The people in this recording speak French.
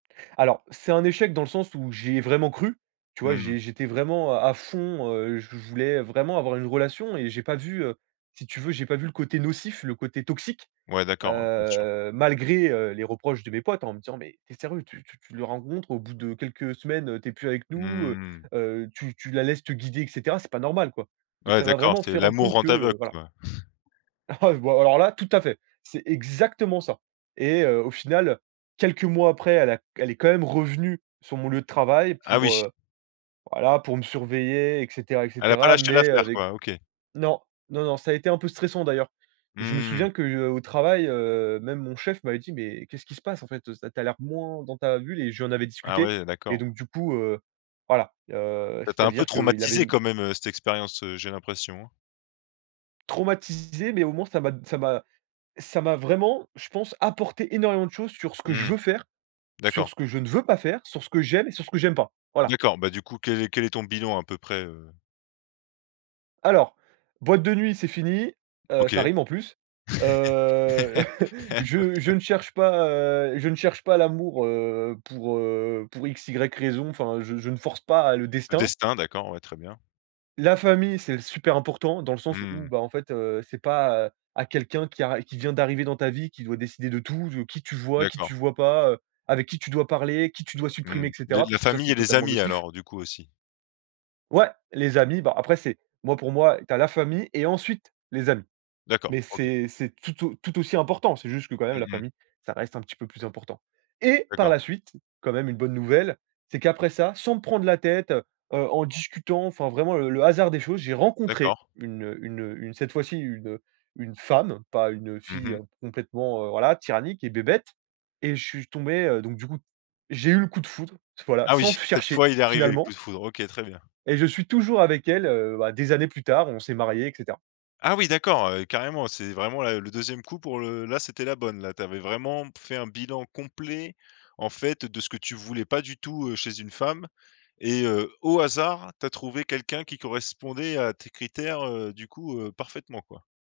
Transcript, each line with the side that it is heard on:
right: Alors, c'est un échec dans le sens où j'y ai vraiment cru, tu
left: Mmh
right: vois?
left: mh.
right: j'é j'étais vraiment à à fond, heu, je voulais vraiment avoir une relation et j'ai pas vu, heu, si tu veux, j'ai pas vu le côté nocif, le côté toxique,
left: Ouais, d'accord, ouais, bien sûr.
right: heu, malgré, heu, les reproches de mes potes en me disant: «Mais tu es sérieux? Tu tu la rencontres, au bout de quelques semaines, heu, tu es plus avec
left: Mmh
right: nous, heu
left: mh mh.
right: heu, tu tu la laisses te guider, et cetera, c'est pas normal, quoi». Donc
left: Ouais,
right: ça m'a
left: d'accord,
right: vraiment
left: c'est
right: fait rendre
left: l'amour
right: compte
left: rend
right: que,
left: aveugle,
right: heu, voilà.
left: quoi.
right: Ah, bah, alors là, tout à fait, c'est exactement ça! Et heu, au final, quelques mois après, elle a q elle est quand même revenue sur mon lieu de travail
left: Ah
right: pour
left: oui!
right: heu, voilà, pour me surveiller, et cetera, et
left: Elle a pas
right: cetera.
left: lâché
right: Mais
left: l'affaire,
right: avec
left: quoi. OK.
right: non, non non, ça a été un peu stressant, d'ailleurs. Je me
left: Mmh mh.
right: souviens que, heu, au travail, heu, même mon chef m'avait dit: «Mais qu'est-ce qui se passe, en fait, heu, ça tu as l'air moins dans ta bulle?» et je lui en avais
left: Ah
right: discuté
left: ouais, heu,
right: et
left: d'accord.
right: donc du coup, heu, voilà, heu,
left: Ça t'a un peu
right: c'est-à-dire qu'il avait
left: traumatisé, quand
right: m
left: même, heu, cette expérience, heu, j'ai l'impression, hein?
right: Traumatisé, mais au moins ça m'a d ça m'a ça m'a vraiment, je pense, apporté énormément de choses sur ce que je
left: Mmh.
right: veux faire, sur
left: D'accord.
right: ce que je ne veux pas faire, sur ce que j'aime et sur ce que j'aime pas, voilà.
left: D'accord, bah, du coup quel est quel est ton bilan, à peu près, heu?
right: Alors, boîte de nuit, c'est fini, heu, ça
left: OK.
right: rime en plus. Heu,
left: OK.
right: je je ne cherche pas, heu, je ne cherche pas l'amour, heu, pour heu, pour x, y raison, enfin, je je ne force pas le
left: Le
right: destin.
left: destin, d'accord, ouais, très bien.
right: La famille, c'est super important dans le
left: Mmh
right: sens où,
left: mh.
right: bah, en fait, heu, c'est pas, heu, à quelqu'un qui a qui vient d'arriver dans ta vie qui doit décider de tout, de qui tu vois, qui
left: D'accord.
right: tu vois pas, heu, avec qui tu dois parler, qui tu dois supprimer, et
left: Mmh. Des
right: cetera,
left: la
right: parce que ça, c'est
left: famille et les
right: totalement
left: amis,
right: nocif.
left: alors du coup aussi.
right: Ouais! Les amis, bah, après, c'est moi, pour moi, tu as la famille et ensuite, les amis.
left: D'accord,
right: Mais
left: OK.
right: c'est c'est tout au tout aussi important. C'est juste que, quand même,
left: Mmh
right: la
left: mh.
right: famille, ça reste un petit peu plus important. Et par
left: D'accord.
right: la suite, quand même, une bonne nouvelle, c'est qu'après ça, sans me prendre la tête, heu heu, en discutant, enfin, vraiment le le hasard des choses, j'ai rencontré
left: D'accord.
right: une, heu une, heu, une cette fois-ci une, heu, une femme, pas une, heu,
left: Mmh
right: fille
left: mh.
right: complètement, heu, voilà, tyrannique et bébête, et je suis tombé, heu, donc du coup, j'ai eu le coup de foudre, voilà,
left: Ah oui,
right: sans f
left: cette
right: chercher,
left: fois il est arrivé, le coup
right: finalement
left: de foudre. OK, très bien.
right: et je suis toujours avec elle, heu, bah, des années plus tard, et on s'est marié, et cetera.
left: Ah oui, d'accord, heu, carrément! C'est vraiment, là, le 2e coup pour le là, c'était la bonne, là, tu avais vraiment p fait un bilan complet, en fait, de ce que tu voulais pas du tout, heu, chez une femme, et heu, au hasard, tu as trouvé quelqu'un qui correspondait à tes critères, heu, du coup, heu, parfaitement, quoi.